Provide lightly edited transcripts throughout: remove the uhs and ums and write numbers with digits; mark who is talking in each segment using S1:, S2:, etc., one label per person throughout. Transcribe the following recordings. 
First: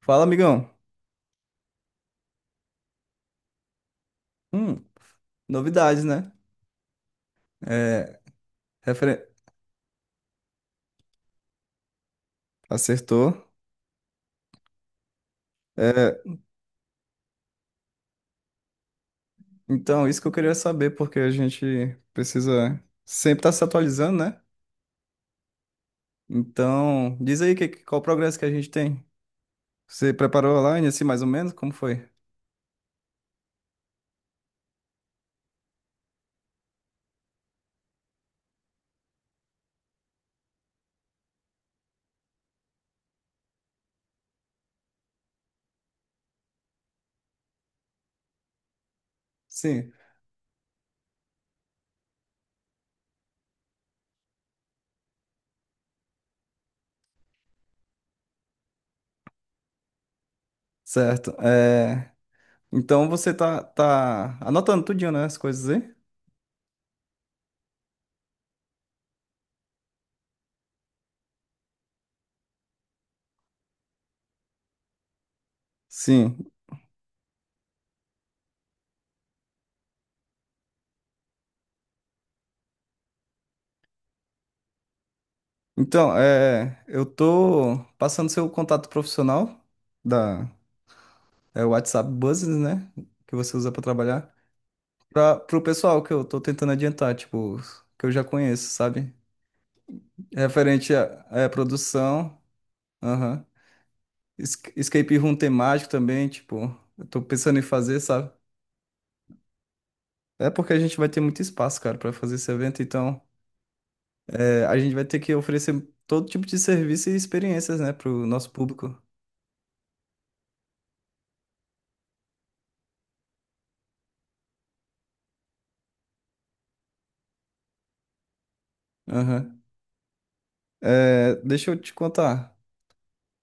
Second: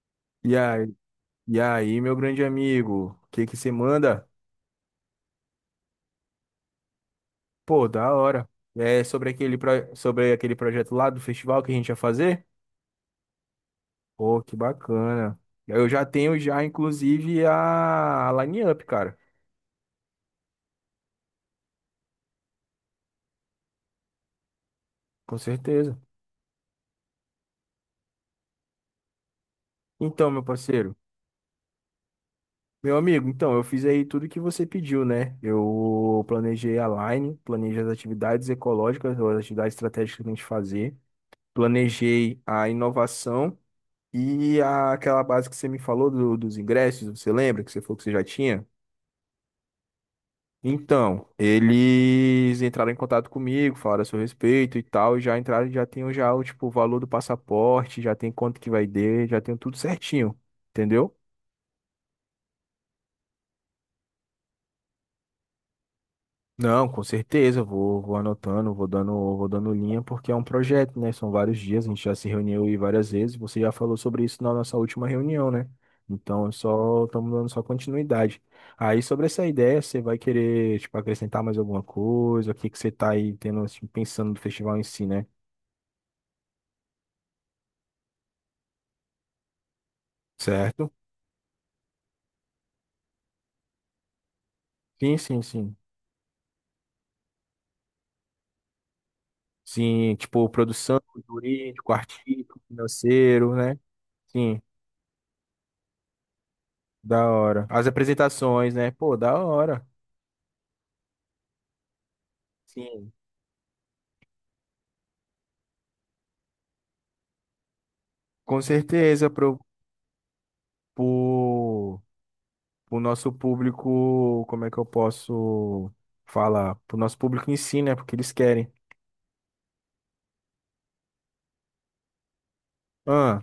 S1: Fala,
S2: E
S1: amigão.
S2: aí, e aí, meu grande amigo, o que que você manda?
S1: Hum, Novidades, né?
S2: Pô, da
S1: É,
S2: hora. É
S1: referen-
S2: sobre aquele projeto lá do festival que a gente ia fazer?
S1: Acertou.
S2: Pô, que bacana. Eu já
S1: É,
S2: tenho já, inclusive, a line-up, cara.
S1: então, isso que eu queria saber, porque a gente precisa sempre estar se atualizando, né?
S2: Com certeza.
S1: Então, diz aí qual o progresso que a gente tem. Você
S2: Então, meu
S1: preparou online,
S2: parceiro,
S1: assim, mais ou menos? Como foi?
S2: meu amigo, então, eu fiz aí tudo que você pediu, né? Eu planejei as atividades ecológicas, ou as atividades estratégicas que a gente fazer, planejei a inovação. Aquela base que você me falou dos ingressos, você lembra que você falou que você já tinha?
S1: Sim,
S2: Então, eles entraram em contato comigo, falaram a seu respeito e tal, e já entraram, já tenho já o tipo o valor do passaporte, já tem quanto que vai ter, já tenho tudo certinho, entendeu?
S1: certo. É, então, você tá anotando tudinho, né? As coisas aí?
S2: Não, com certeza, eu vou anotando, vou dando linha, porque é um projeto, né? São vários dias, a gente já se reuniu aí várias vezes, você já falou sobre isso na nossa última reunião, né? Então,
S1: Sim.
S2: é só estamos dando só continuidade. Aí, sobre essa ideia, você vai querer, tipo, acrescentar mais alguma coisa? O que que você tá aí tendo, assim, pensando do festival em si, né?
S1: Então, é, eu tô passando seu contato profissional da,
S2: Certo?
S1: é o WhatsApp Business, né? Que você usa pra trabalhar.
S2: Sim,
S1: Para
S2: sim,
S1: pro
S2: sim.
S1: pessoal que eu tô tentando adiantar, tipo, que eu já conheço, sabe?
S2: Sim, tipo,
S1: Referente
S2: produção,
S1: à
S2: jurídico,
S1: produção,
S2: artístico,
S1: aham.
S2: financeiro, né? Sim,
S1: Escape room temático também, tipo, eu tô
S2: da
S1: pensando em
S2: hora. As
S1: fazer, sabe?
S2: apresentações, né? Pô, da hora.
S1: É porque a gente vai ter muito espaço, cara, pra fazer esse evento,
S2: Sim.
S1: então é, a gente vai ter que oferecer todo tipo de serviço e experiências, né, pro nosso
S2: Com
S1: público.
S2: certeza, pro, pro nosso público, como é que eu posso falar? Pro nosso público em si, né? Porque eles querem.
S1: Aham. É, deixa eu te contar.
S2: Ah,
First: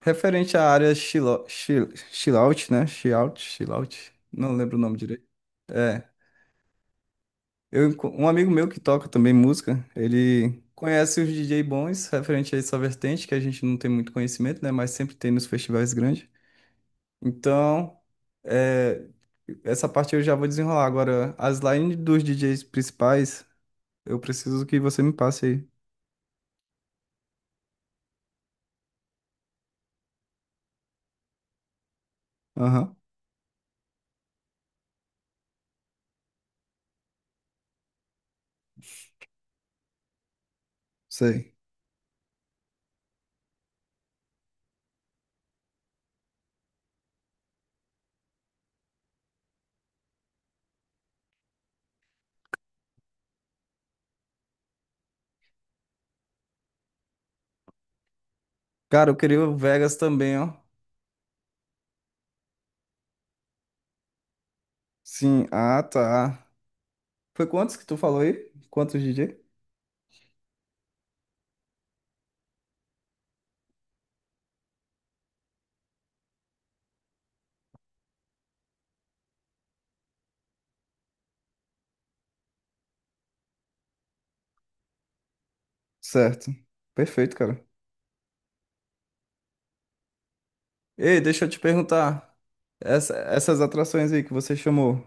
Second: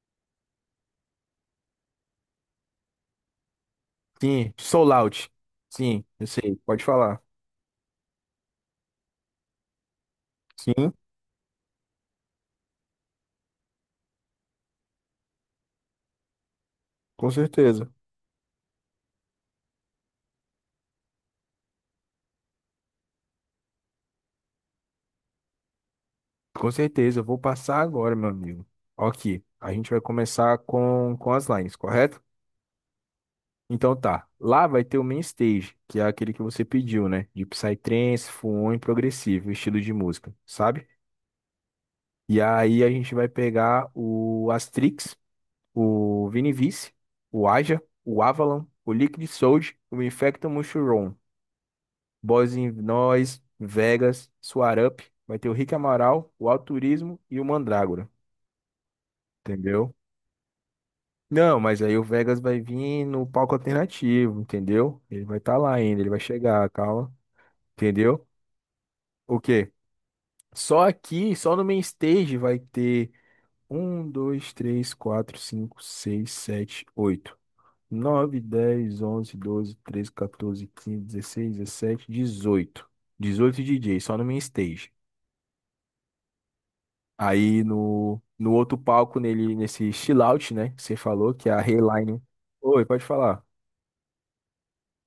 S1: Referente à área chillout, né? Chillout, chillout,
S2: sim,
S1: não lembro o
S2: sou
S1: nome direito.
S2: out. Sim,
S1: É,
S2: eu sei, pode falar.
S1: um amigo meu que toca também música, ele
S2: Sim,
S1: conhece os DJ bons referente a essa vertente, que a gente não tem muito conhecimento, né? Mas sempre tem nos festivais grandes.
S2: com certeza.
S1: Então, é, essa parte eu já vou desenrolar. Agora, as lines dos DJs principais, eu preciso que você me passe aí.
S2: Com certeza, eu vou passar agora, meu amigo. Ok, a gente vai começar com as lines, correto?
S1: Aham,
S2: Então tá, lá vai ter o main stage, que é aquele que você pediu, né? De psytrance, full e progressivo, estilo de música, sabe?
S1: sei.
S2: E aí a gente vai pegar o Astrix, o Vinivice, o Aja, o Avalon, o Liquid Soldier, o Infecto Mushroom, Boss in Noise, Vegas, Suarup, vai ter o Rick Amaral, o Alturismo e o Mandrágora,
S1: Cara, eu queria o
S2: entendeu?
S1: Vegas também, ó.
S2: Não, mas aí o Vegas vai vir no palco alternativo, entendeu? Ele vai
S1: Sim,
S2: estar lá
S1: ah,
S2: ainda, ele vai
S1: tá.
S2: chegar, calma,
S1: Foi quantos que tu falou
S2: entendeu?
S1: aí? Quantos
S2: O
S1: DJ?
S2: quê? Só aqui, só no main stage vai ter um, dois, três, quatro, cinco, seis, sete, oito, nove, dez, onze, doze, 12, 13, quinze, dezesseis, dezessete, dezoito, 18 DJs, só no main stage.
S1: Certo. Perfeito, cara.
S2: Aí no, no outro palco, nele, nesse chill out, né? Que você
S1: Ei,
S2: falou
S1: deixa eu
S2: que é
S1: te
S2: a Rayline.
S1: perguntar.
S2: Oi, pode falar.
S1: Essas atrações aí que você chamou,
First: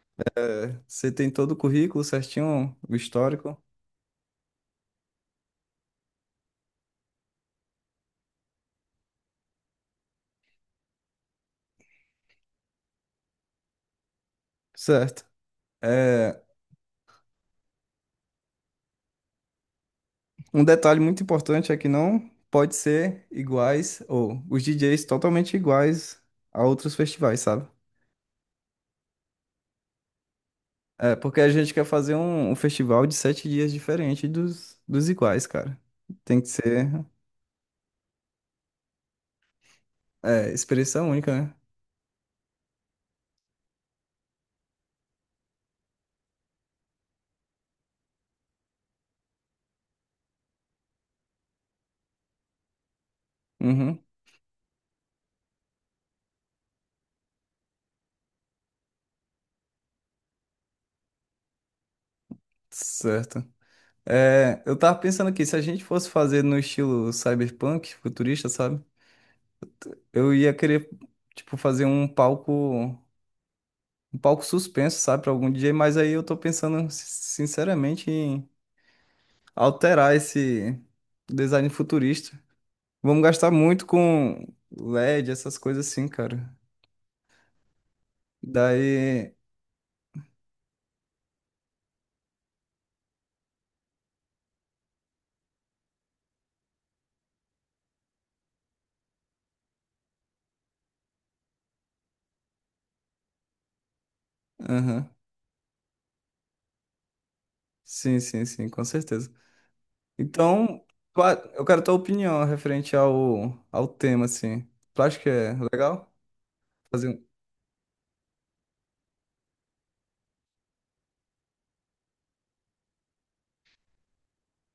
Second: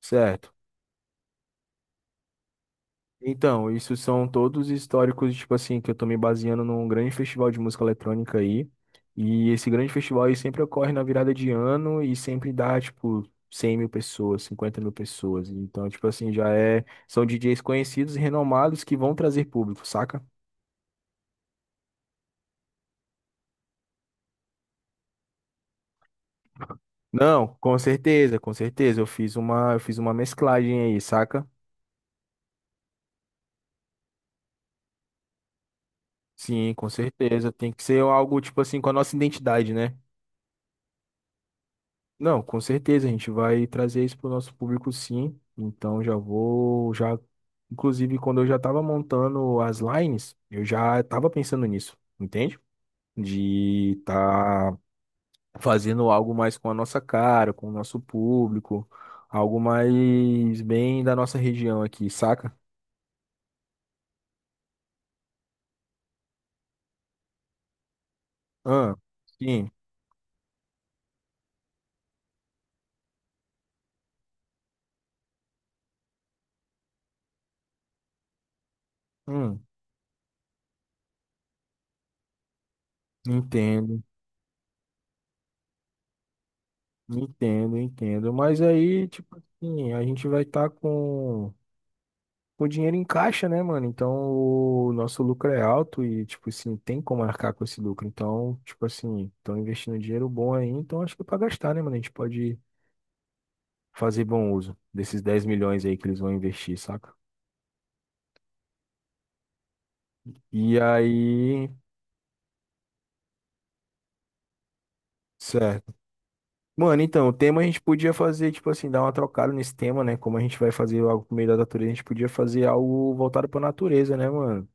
S2: Certo.
S1: é, você tem todo o currículo certinho, o histórico?
S2: Então, isso são todos históricos, tipo assim, que eu tô me baseando num grande festival de música eletrônica aí. E esse grande festival aí sempre ocorre na virada de ano e sempre dá, tipo, 100 mil pessoas, cinquenta mil
S1: Certo.
S2: pessoas. Então, tipo assim,
S1: É,
S2: já é... São DJs conhecidos e renomados que vão trazer público, saca?
S1: um detalhe muito importante é que não pode ser iguais, ou os DJs totalmente iguais a outros festivais,
S2: Não,
S1: sabe?
S2: com certeza, com certeza. Eu fiz uma mesclagem aí,
S1: É, porque
S2: saca?
S1: a gente quer fazer um festival de 7 dias diferente dos iguais, cara. Tem que
S2: Sim,
S1: ser,
S2: com certeza. Tem que ser algo, tipo assim, com a nossa identidade, né?
S1: é, experiência única, né?
S2: Não, com certeza, a gente vai trazer isso para o nosso público sim. Então já vou, já, inclusive quando eu já estava montando as lines, eu já estava pensando nisso, entende? De
S1: Uhum.
S2: estar fazendo algo mais com a nossa cara, com o nosso público, algo mais bem da nossa região aqui, saca?
S1: Certo. É, eu tava pensando aqui, se a gente fosse fazer no estilo cyberpunk, futurista, sabe?
S2: Ah, sim,
S1: Eu ia querer, tipo, fazer um palco suspenso, sabe, pra algum DJ, mas aí eu tô pensando, sinceramente, em
S2: hum,
S1: alterar esse design futurista. Vamos gastar muito
S2: entendo,
S1: com LED, essas coisas assim, cara.
S2: entendo, entendo. Mas aí,
S1: Daí,
S2: tipo assim, a gente vai estar com o dinheiro encaixa, né, mano? Então o nosso lucro é alto e, tipo assim, tem como arcar com esse lucro. Então, tipo assim, estão investindo dinheiro bom aí, então acho que é pra gastar, né, mano? A gente pode fazer bom uso
S1: aham.
S2: desses 10 milhões aí que eles vão investir, saca?
S1: Sim, sim, sim, com certeza.
S2: E
S1: Então, eu
S2: aí,
S1: quero tua opinião referente ao tema, assim. Tu acha que é
S2: certo.
S1: legal
S2: Mano,
S1: fazer um...
S2: então, o tema a gente podia fazer, tipo assim, dar uma trocada nesse tema, né? Como a gente vai fazer algo por meio da natureza, a gente podia fazer algo voltado pra natureza, né, mano?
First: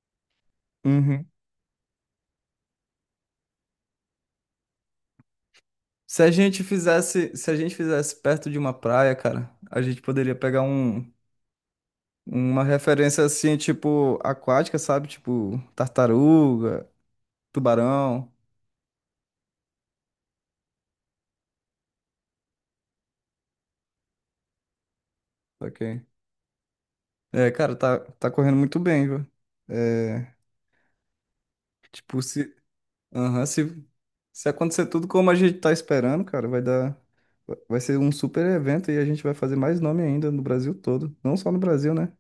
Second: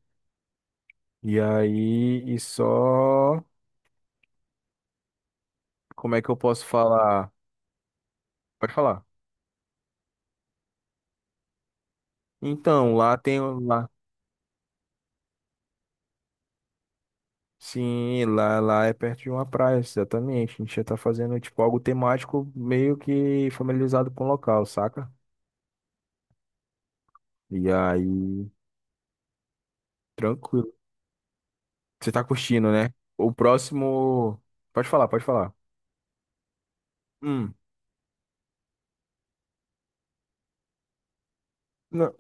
S1: Uhum.
S2: E aí, e só. Como é que eu posso falar?
S1: Se a gente fizesse perto de uma
S2: Pode falar.
S1: praia, cara, a gente poderia pegar uma
S2: Então, lá
S1: referência
S2: tem
S1: assim,
S2: um, lá.
S1: tipo, aquática, sabe? Tipo, tartaruga,
S2: Sim,
S1: tubarão,
S2: lá, lá é perto de uma praia, exatamente. A gente já tá fazendo tipo algo temático meio que familiarizado com o local, saca?
S1: ok? É,
S2: E
S1: cara, tá, tá
S2: aí,
S1: correndo muito bem, viu? É,
S2: tranquilo. Você
S1: tipo,
S2: tá
S1: se,
S2: curtindo, né? O
S1: Aham,
S2: próximo.
S1: se acontecer
S2: Pode
S1: tudo
S2: falar, pode
S1: como a
S2: falar.
S1: gente tá esperando, cara, vai dar.
S2: Hum.
S1: Vai ser um super evento e a gente vai fazer mais nome ainda no Brasil todo. Não só no Brasil, né?
S2: Não,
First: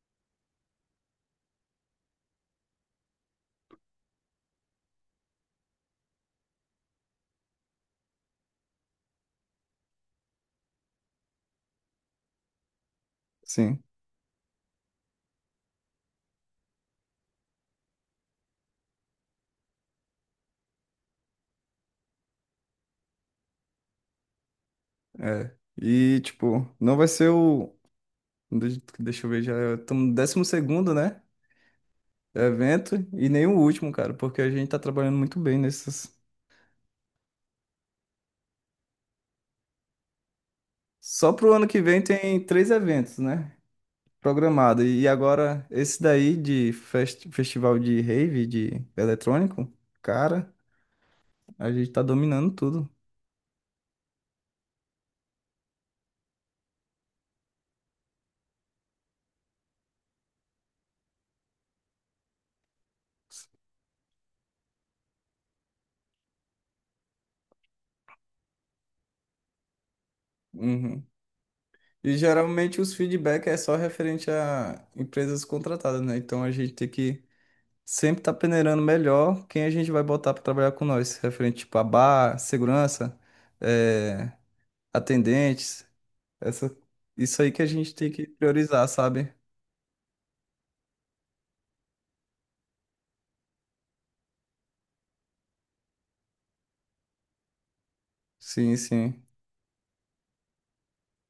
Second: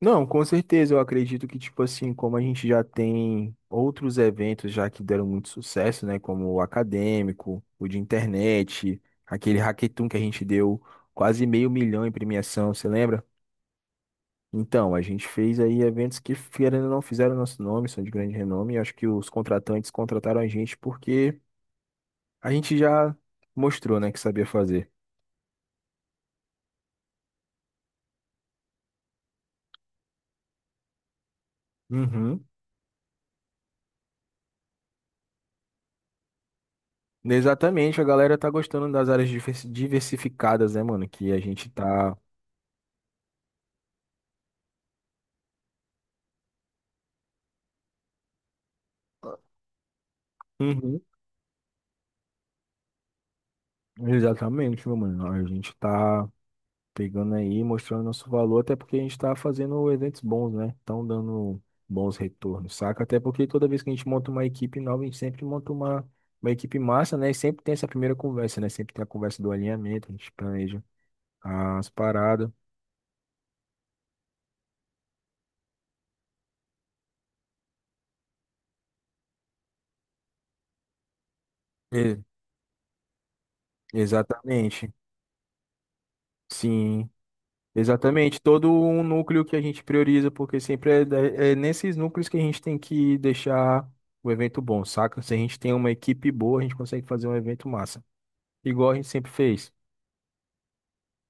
S2: não, com certeza. Eu acredito que, tipo assim, como a gente já tem outros eventos já que deram muito sucesso, né? Como o acadêmico, o de internet, aquele hackathon que a gente deu quase meio milhão em premiação, você lembra?
S1: Sim,
S2: Então, a gente fez aí eventos que, querendo ou não, fizeram nosso nome, são de grande renome. Eu acho que os contratantes contrataram a gente porque a gente já mostrou, né, que sabia fazer.
S1: é. E, tipo, não vai ser deixa eu ver, já estamos no 12º, né?
S2: Uhum.
S1: Evento e nem o último, cara, porque a gente tá trabalhando muito bem nesses.
S2: Exatamente, a galera tá gostando das áreas diversificadas, né, mano?
S1: Só
S2: Que a
S1: pro ano
S2: gente
S1: que vem
S2: tá.
S1: tem 3 eventos, né? Programado. E agora, esse daí de festival de rave, de eletrônico, cara.
S2: Uhum.
S1: A gente tá dominando tudo.
S2: Exatamente, meu mano. A gente tá pegando aí, mostrando nosso valor, até porque a gente está fazendo eventos bons, né? Estão dando bons retornos, saca? Até porque toda vez que a gente monta uma equipe nova, a gente sempre monta uma equipe massa, né? E sempre tem essa primeira conversa, né? Sempre tem a conversa do alinhamento, a gente planeja
S1: Uhum.
S2: as
S1: E
S2: paradas.
S1: geralmente os feedback é só referente a empresas contratadas, né? Então a gente tem que sempre estar tá peneirando melhor quem a gente vai botar para trabalhar com nós, referente tipo a
S2: E-
S1: bar, segurança, eh,
S2: Exatamente,
S1: atendentes, essa,
S2: sim.
S1: isso aí que a gente tem que
S2: Exatamente, todo
S1: priorizar,
S2: um
S1: sabe?
S2: núcleo que a gente prioriza, porque sempre é, é nesses núcleos que a gente tem que deixar o evento bom, saca? Se a gente tem uma equipe boa, a gente consegue fazer um evento massa,
S1: Sim,
S2: igual a gente
S1: sim.
S2: sempre fez.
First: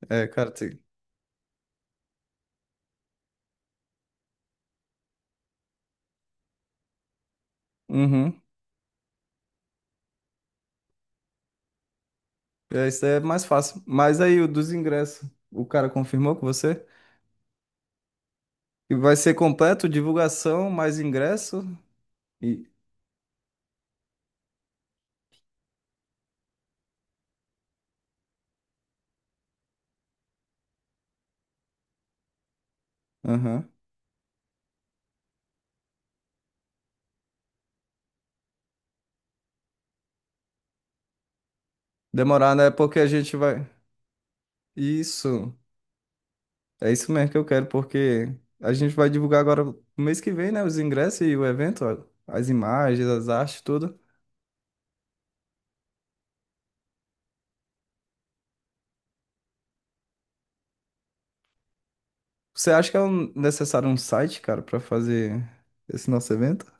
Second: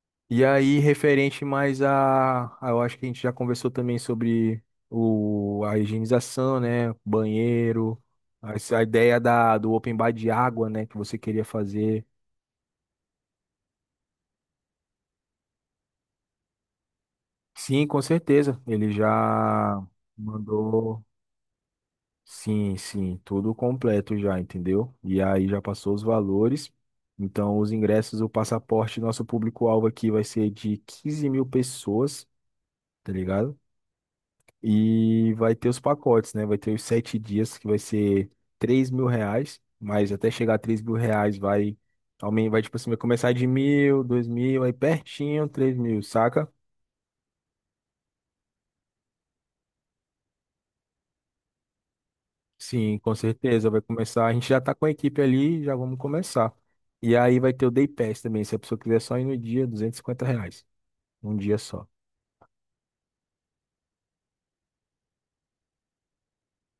S1: É,
S2: E
S1: cara,
S2: aí,
S1: tem...
S2: referente mais eu acho que a gente já conversou também sobre o, a, higienização, né? Banheiro,
S1: Uhum.
S2: a, essa ideia da, do open bar de água, né? Que você queria fazer.
S1: É, isso aí é mais fácil. Mas aí o dos ingressos, o cara confirmou com você?
S2: Sim, com certeza. Ele
S1: E vai ser
S2: já
S1: completo, divulgação, mais
S2: mandou.
S1: ingresso?
S2: Sim, sim, tudo completo já, entendeu? E aí já passou os valores. Então, os ingressos, o passaporte, nosso público-alvo aqui vai ser de 15 mil pessoas, tá ligado?
S1: Aham.
S2: E vai ter os pacotes, né? Vai ter os 7 dias, que vai ser R$ 3 mil, mas até chegar a 3 mil reais vai,
S1: Demorar,
S2: vai
S1: né?
S2: tipo assim, vai
S1: Porque a
S2: começar
S1: gente
S2: de
S1: vai.
S2: mil, 2 mil, aí pertinho,
S1: Isso.
S2: 3 mil, saca?
S1: É isso mesmo que eu quero, porque a gente vai divulgar agora no mês que vem, né? Os ingressos e o evento, ó, as
S2: Sim,
S1: imagens,
S2: com
S1: as artes,
S2: certeza, vai
S1: tudo.
S2: começar. A gente já tá com a equipe ali, já vamos começar. E aí vai ter o Day Pass também, se a pessoa quiser só ir no dia, R$ 250, um dia só.
S1: Você acha que é necessário um site, cara, pra fazer esse nosso evento?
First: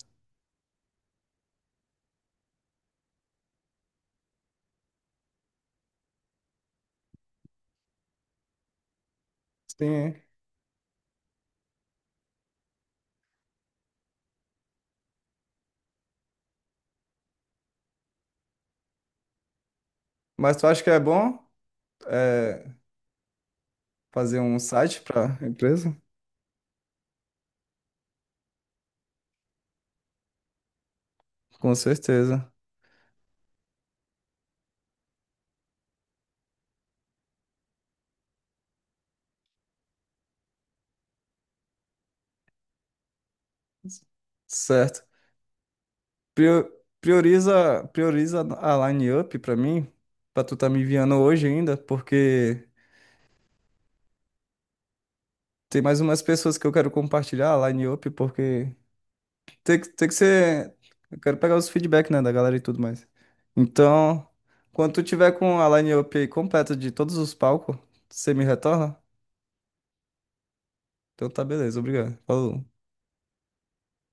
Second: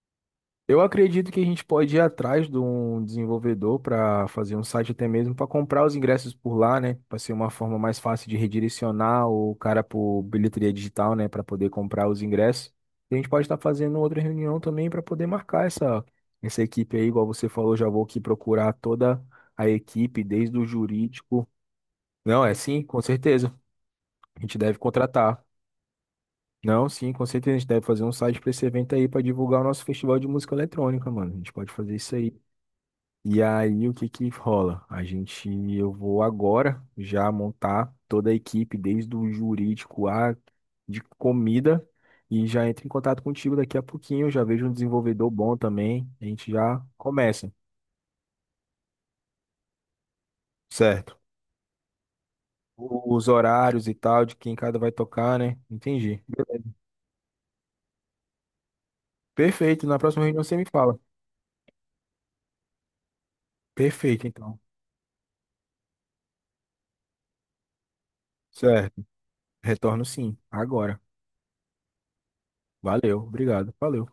S2: Eu acredito que a gente pode ir atrás de um desenvolvedor para fazer um site até mesmo para comprar os ingressos por lá, né? Para ser uma forma mais fácil de redirecionar o cara
S1: Sim.
S2: por bilheteria digital, né? Para poder comprar os ingressos. E a gente pode estar fazendo outra reunião também para poder marcar essa equipe aí, igual você falou, já vou aqui procurar toda a equipe,
S1: Mas
S2: desde o
S1: tu acha que é bom
S2: jurídico. Não, é
S1: é,
S2: sim, com certeza. A
S1: fazer
S2: gente
S1: um
S2: deve
S1: site pra
S2: contratar.
S1: empresa?
S2: Não, sim, com certeza. A gente deve fazer um site para esse evento aí para divulgar o nosso festival de música eletrônica, mano. A gente pode
S1: Com
S2: fazer isso aí.
S1: certeza.
S2: E aí, o que que rola? A gente, eu vou agora já montar toda a equipe, desde o jurídico a de comida, e já entro em contato contigo daqui a pouquinho. Já vejo um
S1: Certo.
S2: desenvolvedor bom também. A gente
S1: Prio-
S2: já começa,
S1: prioriza a line up pra mim, pra tu tá me enviando
S2: certo?
S1: hoje ainda, porque.
S2: Os horários e tal, de quem cada vai tocar, né?
S1: Tem mais umas
S2: Entendi.
S1: pessoas que eu quero compartilhar lá em Up, porque
S2: Perfeito. Na
S1: tem que
S2: próxima reunião você me
S1: ser.
S2: fala.
S1: Eu quero pegar os feedback, né, da galera e tudo mais.
S2: Perfeito,
S1: Então,
S2: então.
S1: quando tu tiver com a line-up aí completa de todos os palcos, você me retorna?
S2: Certo. Retorno sim, agora.
S1: Então tá beleza, obrigado. Falou.
S2: Valeu, obrigado. Valeu.